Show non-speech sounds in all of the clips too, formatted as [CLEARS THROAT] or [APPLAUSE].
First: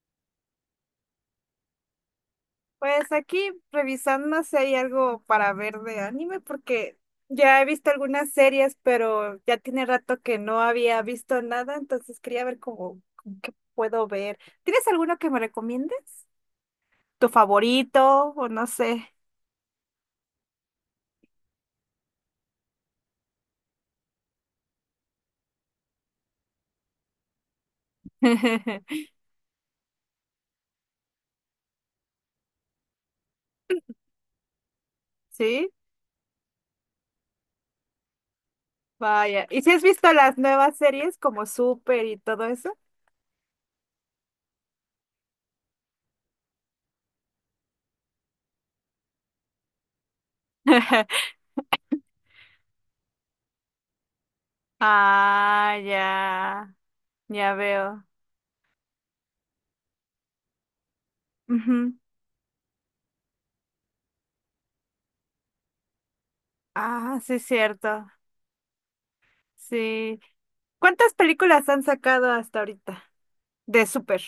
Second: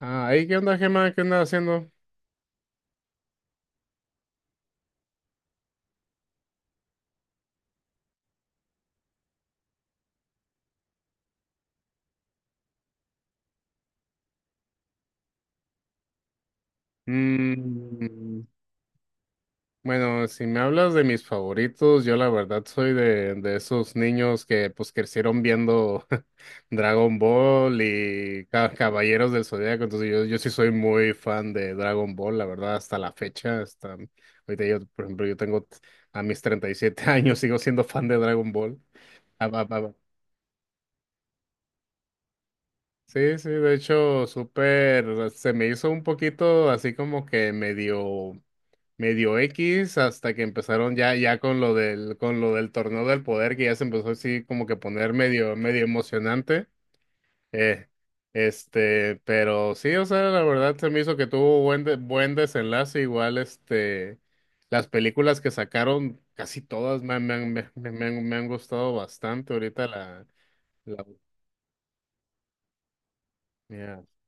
Ah, ahí, ¿qué onda, Gemma? ¿Qué andas haciendo? Pues aquí revisando si hay algo para ver de anime, porque ya he visto algunas series, pero ya tiene rato que no había visto nada, entonces quería ver cómo qué puedo ver. ¿Tienes alguno que me recomiendes? ¿Tu favorito? Mm, O no sé. bueno, si me hablas de mis favoritos, yo la verdad soy de esos niños que pues crecieron viendo [LAUGHS] Dragon Ball y [LAUGHS] Caballeros del Zodíaco, entonces yo sí soy muy fan de Dragon Ball, la verdad, hasta la fecha, hasta ahorita yo, por ejemplo, ¿Sí? A mis 37 [LAUGHS] años, sigo siendo fan de Dragon Ball. Vaya. Ah, ¿Y va, si va, has va. visto las nuevas series como Super y todo eso? Sí, sí, de hecho, súper, se me hizo un poquito así como que medio. Medio X hasta que empezaron ya, [LAUGHS] ya con lo del torneo del poder, que ya se empezó así como que poner medio, Ah, medio emocionante. ya, ya Eh, veo. este, pero sí, o sea, la verdad se me hizo que tuvo Ujú. Buen desenlace. Igual, este, las películas que sacaron, casi todas me, Ah, han- me, sí, es han- me, cierto. Me han gustado bastante. Ahorita Sí. La, ¿Cuántas películas han sacado hasta ahorita de mira, Super?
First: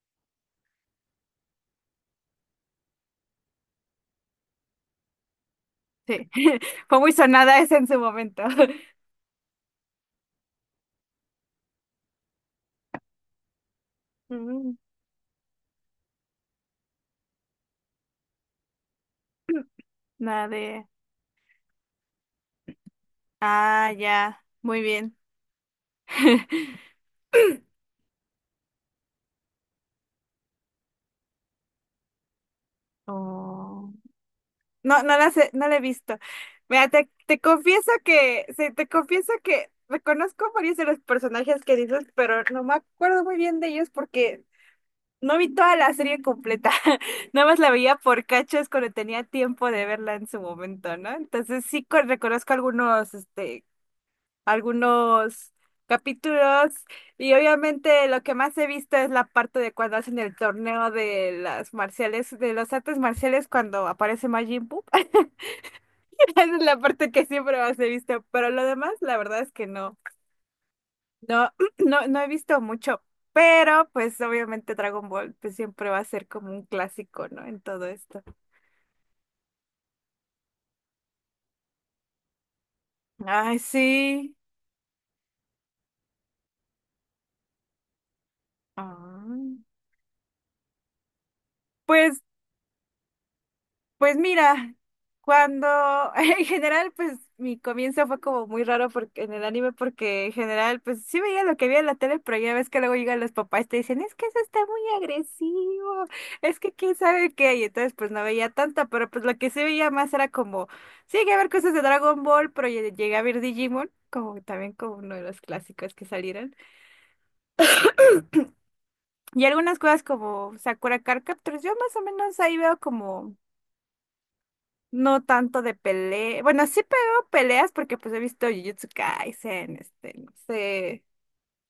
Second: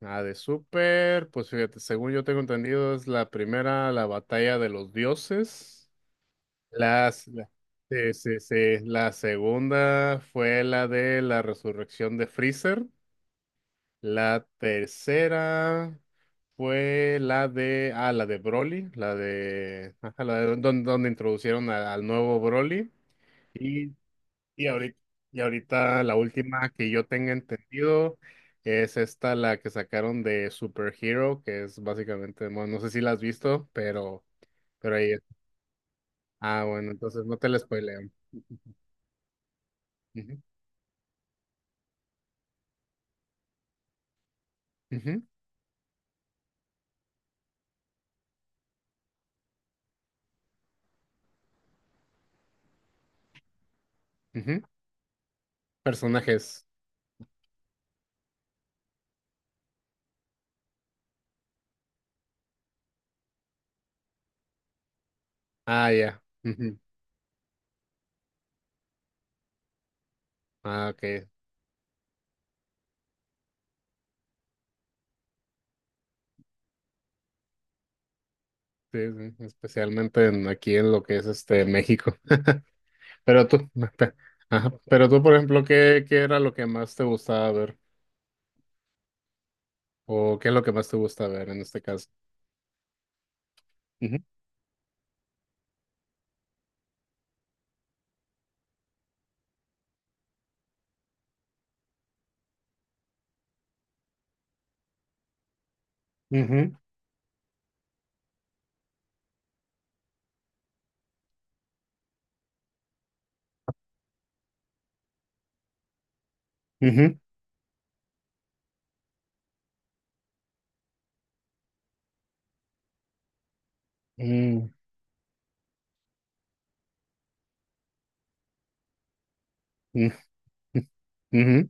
la de Super, pues fíjate, según yo tengo entendido, es la primera, la batalla de los dioses. Sí, [LAUGHS] fue muy Las, la, sonada esa en su sí, sí, momento. sí. [LAUGHS] La segunda fue la de la resurrección de Freezer. La Mm. tercera fue la de, la de Broly, la de, ajá, la de Nada donde, de... donde introducieron al nuevo Broly. Ah, Y, ya, y muy ahorita, bien. y ahorita la última que [LAUGHS] yo tenga entendido es esta, la que sacaron de Super Hero, que es básicamente, bueno, no sé si la has visto, Oh, pero no, ahí no es. las he, no la he visto. Ah, Mira, bueno, te, entonces no te te la confieso spoileo. que, sí, te confieso que Ujú, reconozco varios de los personajes que dices, pero no me acuerdo muy bien de ellos porque ujú. no vi toda la serie completa, [LAUGHS] nada más la veía por cachos cuando tenía tiempo de verla en su momento, ¿no? Entonces sí co- reconozco algunos, este, Ujú. algunos Personajes. capítulos y obviamente lo que más he visto es la parte de cuando hacen el torneo de las marciales, de los artes marciales cuando aparece Majin Buu. [LAUGHS] Ah, ya. Esa es la Ujú. parte que siempre más he visto, pero lo demás la verdad es que no. Ah, ok. No, [CLEARS THROAT] no, no he visto mucho, pero pues obviamente Dragon Ball pues siempre va a ser como un clásico, ¿no? En todo esto. Sí, sí, especialmente aquí en lo que es este México. [LAUGHS] Pero Ay, tú, [LAUGHS] sí. ajá. Pero tú, por ejemplo, ¿qué era lo que más te gustaba ver? Ah. ¿O qué es lo que más te gusta ver en este caso? Pues. Ujú, Pues mira, cuando [LAUGHS] en general, pues mi comienzo fue como muy raro porque en el anime, porque en general, pues sí veía lo que veía en la tele, pero ya ves que luego llegan los papás y te dicen, es que eso está muy agresivo, es ujú, que quién sabe qué, y entonces pues no veía tanto, pero pues lo que sí veía más era como, sí llegué a ver cosas de Dragon Ball, pero llegué a ver Digimon, como también como uno de los clásicos que salieron, ujú, y algunas cosas como Sakura Card Captors, yo más o menos ahí veo como mm, no tanto de pelea. Bueno, sí pero peleas porque pues he visto Jujutsu Kaisen, mm, este, no [LAUGHS] sé. ujú.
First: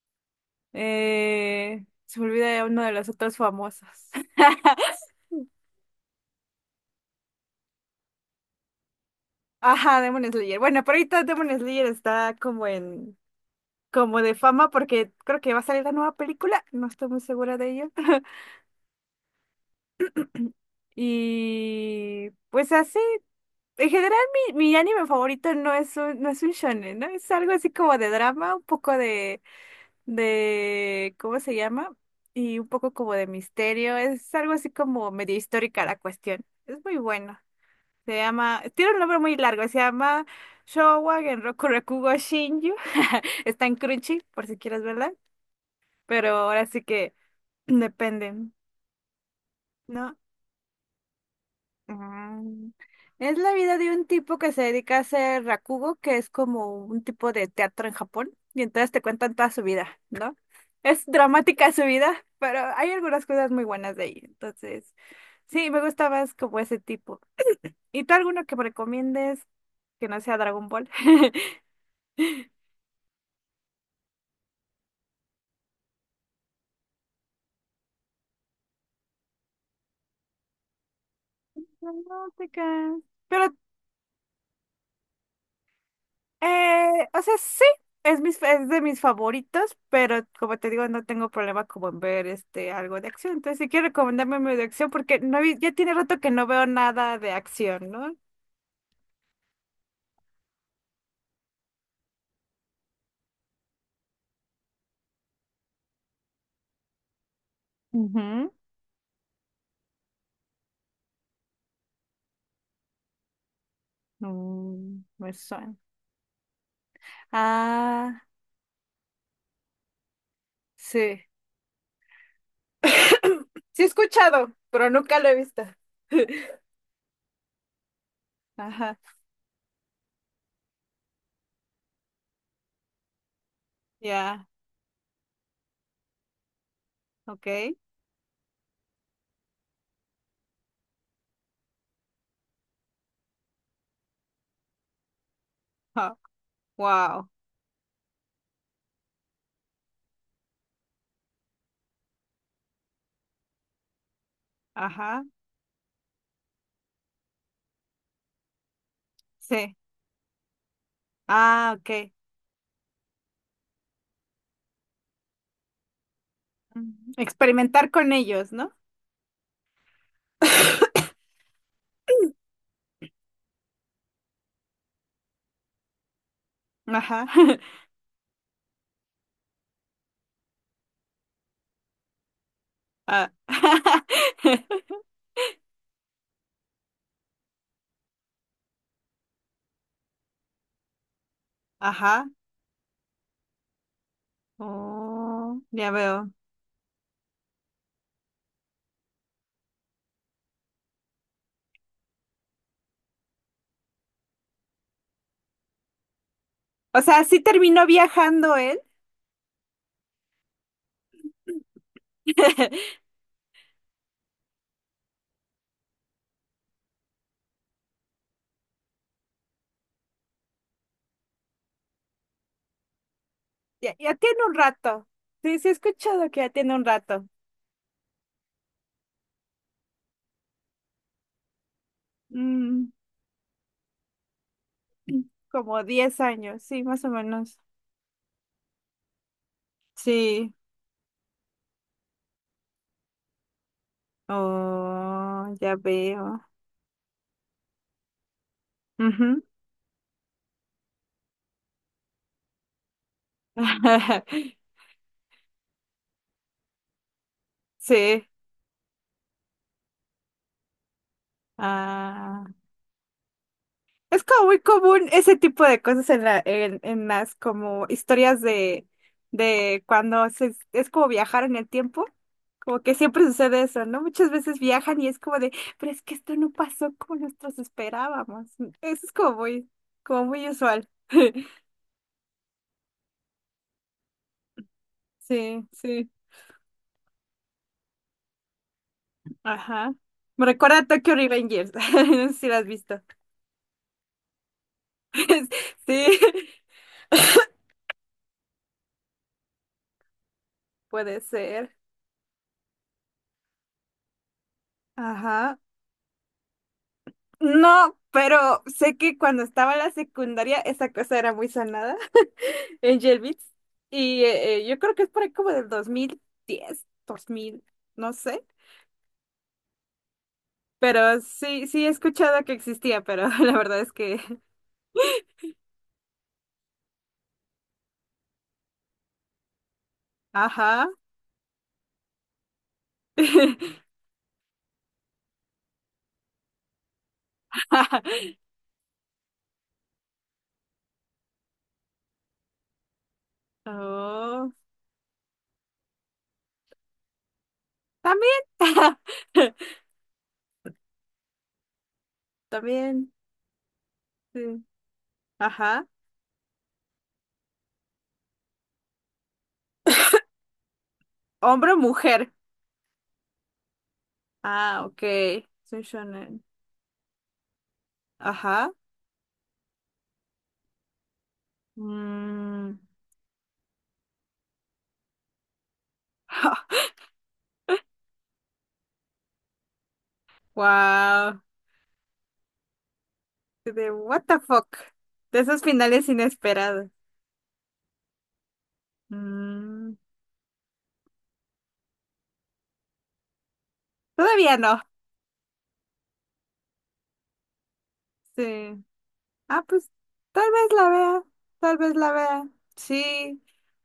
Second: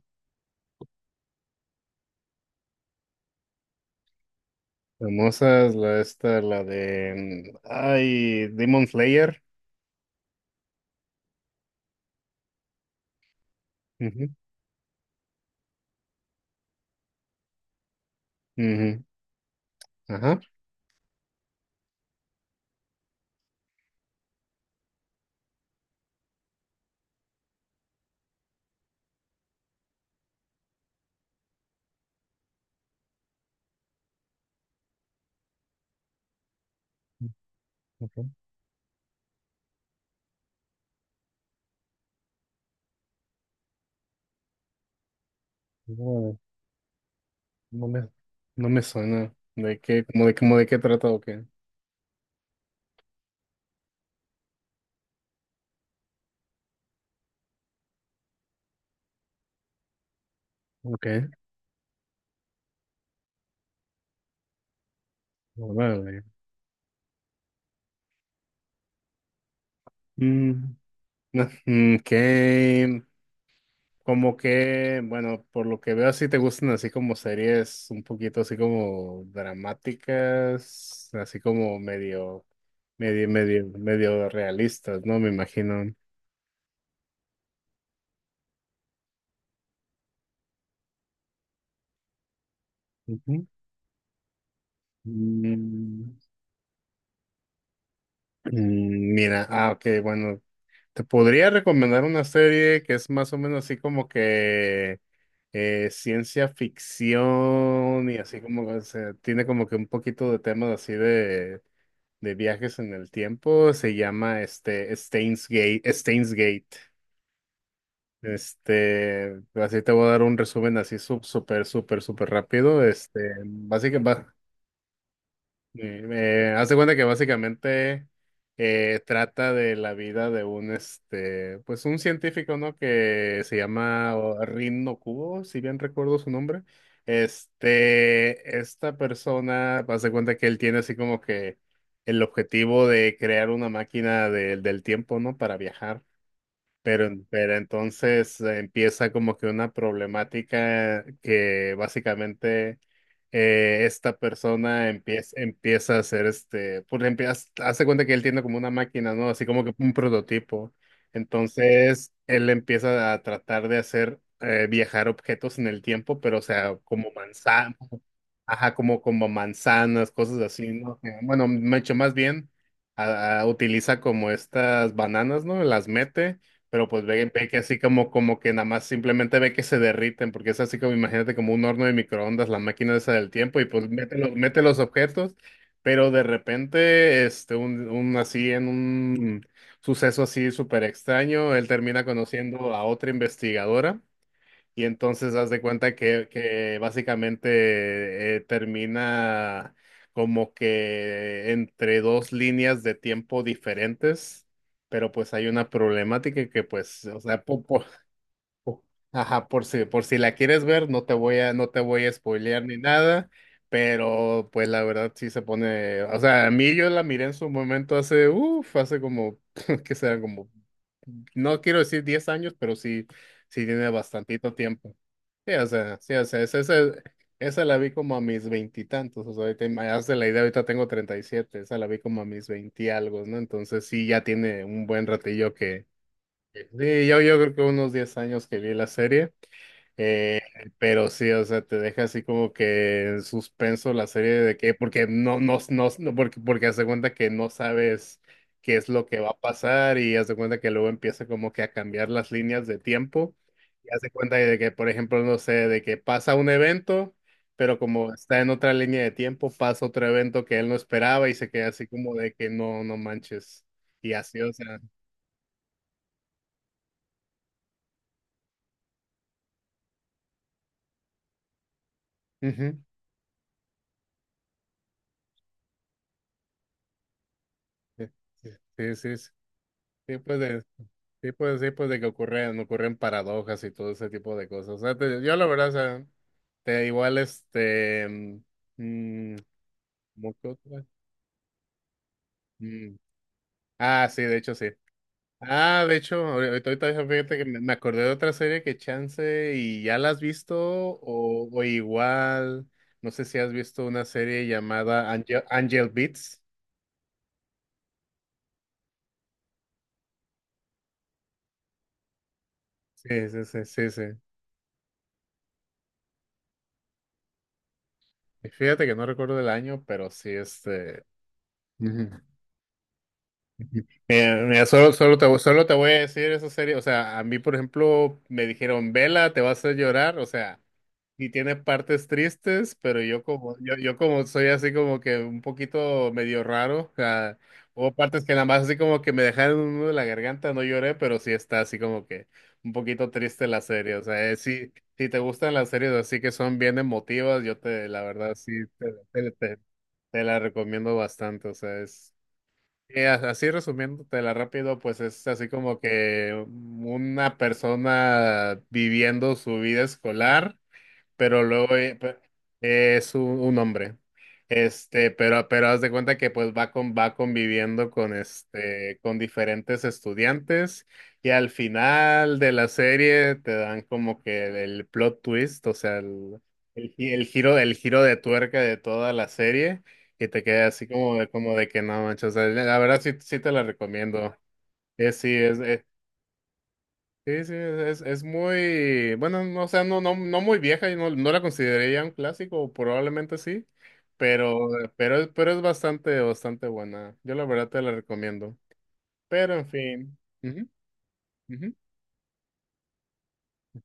Se me olvida ya uno de los otros famosos. [LAUGHS] Famosa es la esta, la de ay, Demon Slayer. Ajá, Demon Slayer. Bueno, pero ahorita Demon Slayer está como en, como Ujú, de fama porque creo que va a salir la nueva película. No estoy muy segura de ello. [LAUGHS] ujú. Ajá. Y pues así, en general mi anime favorito no es un, no es un shonen, ¿no? Es algo así como de drama, un poco de, ¿cómo se llama? Y un poco como de misterio, es algo así como medio histórica la cuestión. Es muy bueno. Se llama, tiene un nombre muy largo, se llama Showa Genroku Rakugo Shinju. [LAUGHS] Está en Crunchy, por si quieres verla, pero Ok. ahora sí que [CLEARS THROAT] No me, depende, no me suena. ¿De qué? ¿no? ¿Cómo de qué trata o qué? Ah, es la vida de un tipo que se dedica a hacer rakugo, que es como un tipo de teatro en Japón, y entonces te cuentan toda su vida, ¿no? Es Ok. dramática su vida, pero hay algunas cosas muy buenas de ahí. Entonces, sí, me gusta Órale. más como ese tipo. ¿Y tú alguno que me recomiendes que no sea Dragon Mm, Ball? [LAUGHS] No, [LAUGHS] como que, bueno, por lo que veo, así te gustan así como series un poquito así como dramáticas, así como medio, Dramática. medio, Pero medio, medio realistas, ¿no? Me imagino. O sea, sí, es, mis, es de mis favoritos, pero como te digo, no tengo problema como en ver este algo de acción. Ujú. Entonces, si quieres recomendarme medio de acción, porque no, vi- ya tiene Mm, rato que no veo nada de acción, ¿no? Mira, ok, bueno, te podría recomendar una serie que es más o menos así como que ciencia ficción y así Ujú. como que tiene como que un poquito de temas así de viajes en el tiempo. Se llama este Mm, me Steins suena. Gate, Steins Gate. Ah, Este, así te voy a dar un resumen así sí. súper, súper, súper [COUGHS] rápido. Este, [CLEARS THROAT] Sí he básicamente, escuchado, pero nunca lo he visto. [LAUGHS] Hace cuenta que básicamente Ajá, trata de la vida de un pues un científico, ¿no? Que se llama ya, Rin no Kubo, si bien recuerdo su nombre. ok. Este, esta persona, hace cuenta que él tiene así como que el objetivo de crear una máquina del tiempo, ¿no? Para viajar. Ja, Pero, wow, pero entonces empieza como que una problemática que básicamente esta persona ajá, empieza a hacer pues empieza, hace cuenta que él tiene como una máquina, ¿no? Así como que sí. un prototipo. Ah, Entonces ok. él empieza a tratar de hacer viajar objetos en el tiempo, pero o sea, como Ujú. manza Experimentar con ellos, ¿no? ajá, como manzanas, cosas así, ¿no? [LAUGHS] Bueno, mucho más bien utiliza como estas bananas, ¿no? Las mete, pero pues Ajá. ve que así como que nada más simplemente ve que se derriten, porque es así como, imagínate, como un horno de microondas, la máquina esa del Ah. tiempo, y pues mete los [LAUGHS] objetos, pero de repente, este, un así en un suceso así súper extraño, él termina Ajá. conociendo a otra investigadora y entonces haz de Oh, ya cuenta que, veo. que básicamente termina como que entre dos líneas de tiempo diferentes, pero pues hay una problemática que O pues, o sea, sí sea, terminó viajando él. po- ajá, por si la quieres ver, no te voy a spoilear ni [LAUGHS] nada, pero pues la verdad sí se pone, o sea, a mí yo la miré en su momento hace, uff, hace como, [LAUGHS] que será como, no quiero decir 10 años, pero sí, sí tiene Ya, ya tiene bastantito un tiempo. rato. Sí, sí he Sí, o escuchado sea, que ya esa, esa, tiene un rato. esa la vi como a mis veintitantos, o sea, ahorita, hazte la idea, ahorita tengo 37, esa la vi como a mis veinti Mm, algo, ¿no? Entonces sí, ya tiene un buen [CLEARS THROAT] ratillo como que, 10 años, que- sí, más sí, o yo creo menos. que unos 10 años que vi la serie, eh, Sí. pero sí, o sea, te deja así como que en suspenso la serie de que, porque no, Oh, no, ya no, no- porque, veo. porque haz de cuenta que no sabes qué es lo que va a Ujú. pasar y haz de cuenta que luego empieza como que a cambiar las líneas de tiempo y haz de cuenta de que, [LAUGHS] por ejemplo, no sé, de que pasa un evento, pero como Sí. está en otra línea de tiempo, pasa otro evento que él no esperaba y se queda así como de Ah. que no, no manches. Y Es así, como o muy sea. común ese tipo de cosas en la, en las como historias de cuando se, es como viajar en el tiempo. Como Ujú. que siempre sucede eso, ¿no? Muchas veces viajan y es como de, pero es que esto no pasó como nosotros esperábamos. Sí, sí, Eso es sí. Sí, sí, como pues muy de, usual. [LAUGHS] Sí, pues de que ocurren paradojas y todo ese tipo de cosas. O sea, yo la Sí, verdad, o sea, sí. te igual este, mm, mm, Ajá. ¿cómo Me que recuerda otra? a Tokyo Revengers. [LAUGHS] No sé si lo has Mm, visto. ah, sí, de hecho sí. [LAUGHS] Ah, de Sí, hecho, ahorita fíjate que me acordé de otra serie que chance y ya la has visto puede o ser. igual, no sé si has visto una serie llamada Angel, Ajá. Angel Beats. No, pero sé que cuando estaba en la secundaria esa cosa era muy sonada [LAUGHS] en Sí, sí, Beats. sí, sí, sí. Y yo creo que es por ahí como del 2010 2000 no sé. Y fíjate que no recuerdo el año, pero sí, este. Pero sí, sí he Ujú. escuchado que existía, pero [LAUGHS] la verdad es que... Mira, mira, solo te voy a decir eso serio. O sea, a mí, por ejemplo, me dijeron, vela, te vas a hacer llorar. O sea, Ajá. y tiene partes tristes, pero yo como, yo, [LAUGHS] yo como soy así como que un poquito medio raro. O sea, hubo partes que nada más así como que me dejaron un nudo en la garganta, no lloré, pero sí está así como que un poquito triste la serie. O sea, Oh, sí, si te gustan las series así que son bien emotivas, la también. verdad, sí, te, te, te- te la recomiendo bastante. O sea, es. [LAUGHS] Y También, así resumiéndotela sí. rápido, pues es así como Ajá. que una persona viviendo su vida escolar pero ¿Hombre luego o mujer? Es un hombre. Ah, ok. Este, pero haz Soy de cuenta que shonen. pues va conviviendo con Ajá. este, con diferentes estudiantes, y al final de la Mm. serie te dan como que el plot twist, o sea, [LAUGHS] el giro, de tuerca de toda la serie, y te queda así como de, Wow. como de que no manches, o sea, la verdad sí, sí te la De what recomiendo. the fuck. Es sí, De es. esos finales inesperados. Sí, sí, es muy, bueno, no, o sea, Mm, no muy vieja y no la consideraría un clásico, probablemente sí, todavía pero, no. Pero es bastante, bastante buena. Yo la verdad te la recomiendo. Sí. Pero Ah, en pues fin. tal Ujú, vez la vea. ujú, Tal vez la vea. Sí.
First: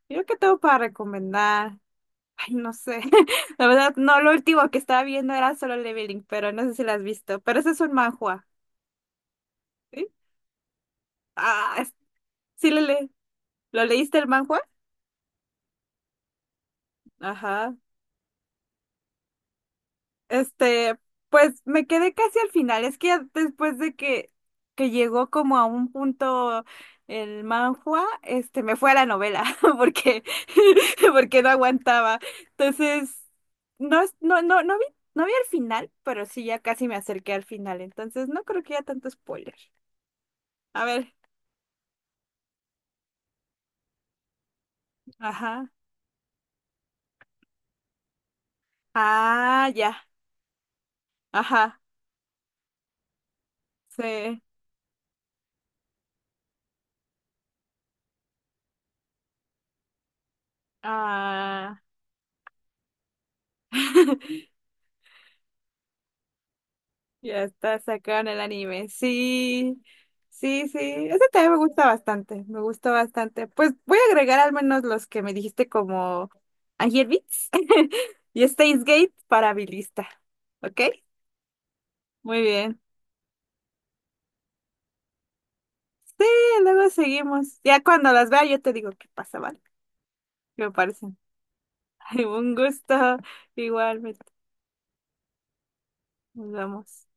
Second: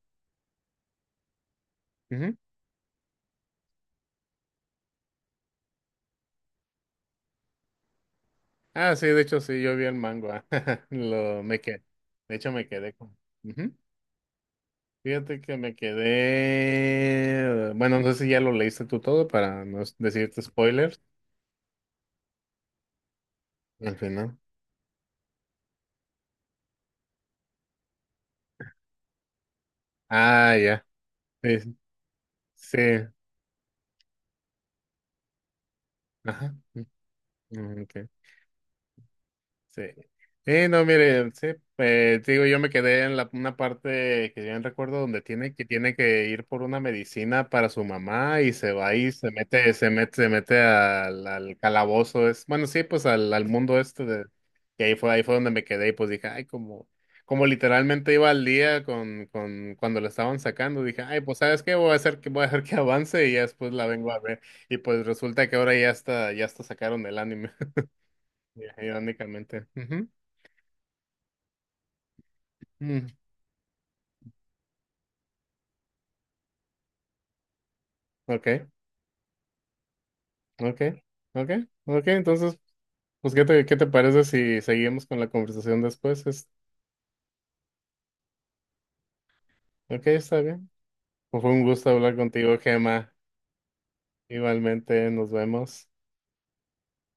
Yo que tengo para recomendar. ujú. Ay, no sé. [LAUGHS] La verdad, no, lo último que estaba viendo era Solo Leveling, pero no sé si la has visto. Pero ese es un manhua. Ah, sí, de hecho sí, yo vi el ¿Sí? manga. [LAUGHS] Me Ah, quedé. es- De hecho me sí le quedé le. con. Ujú. ¿Lo leíste el manhua? Fíjate que me quedé. Ajá. Bueno, no sé si ya lo leíste tú todo para no decirte Este, spoilers pues me quedé casi al final. Es que ya después de al final. que llegó como a un punto el manhua, este, me fue a la novela [LAUGHS] porque, Ah, ya. [LAUGHS] porque no Sí, aguantaba. sí. Entonces, no, es- no, no vi, no vi el final, pero sí Ajá. ya Ujú, casi me acerqué al final. ok, Entonces, no creo que haya tanto spoiler. sí. Sí, no, A ver, mire, sí, te digo, yo me quedé en una parte que bien recuerdo donde tiene que, ajá. tiene que ir por una medicina para su mamá y se va y se Ah, mete, se ya, mete, se mete al ajá. calabozo, es, bueno, sí, pues al mundo este de, Sí. y ahí fue donde me quedé y pues dije, ay, como literalmente iba al día cuando lo estaban sacando, dije, ay, pues, ¿sabes qué? Ah. Voy a hacer que avance y ya después la vengo a ver. [LAUGHS] Y pues resulta que ahora ya está sacaron el Ya anime. está sacado en el Ya, anime. irónicamente. Sí, Ujú. sí, sí. Ese también me gusta bastante. Me gustó Mm. bastante. Pues voy a agregar al menos los que me dijiste como Angel Beats [LAUGHS] y Ok, Steins Gate para mi lista. ¿Ok? ok, ok, ok. Muy Entonces, bien. pues, ¿qué te parece si seguimos con la conversación Sí, después? Es, luego seguimos. Ya cuando las vea yo te digo qué pasa, ¿vale? ok, está ¿Qué bien. me parecen? Pues fue un gusto hablar [LAUGHS] Un contigo, gusto. Gemma. Igualmente. Igualmente, nos vemos. Nos vemos.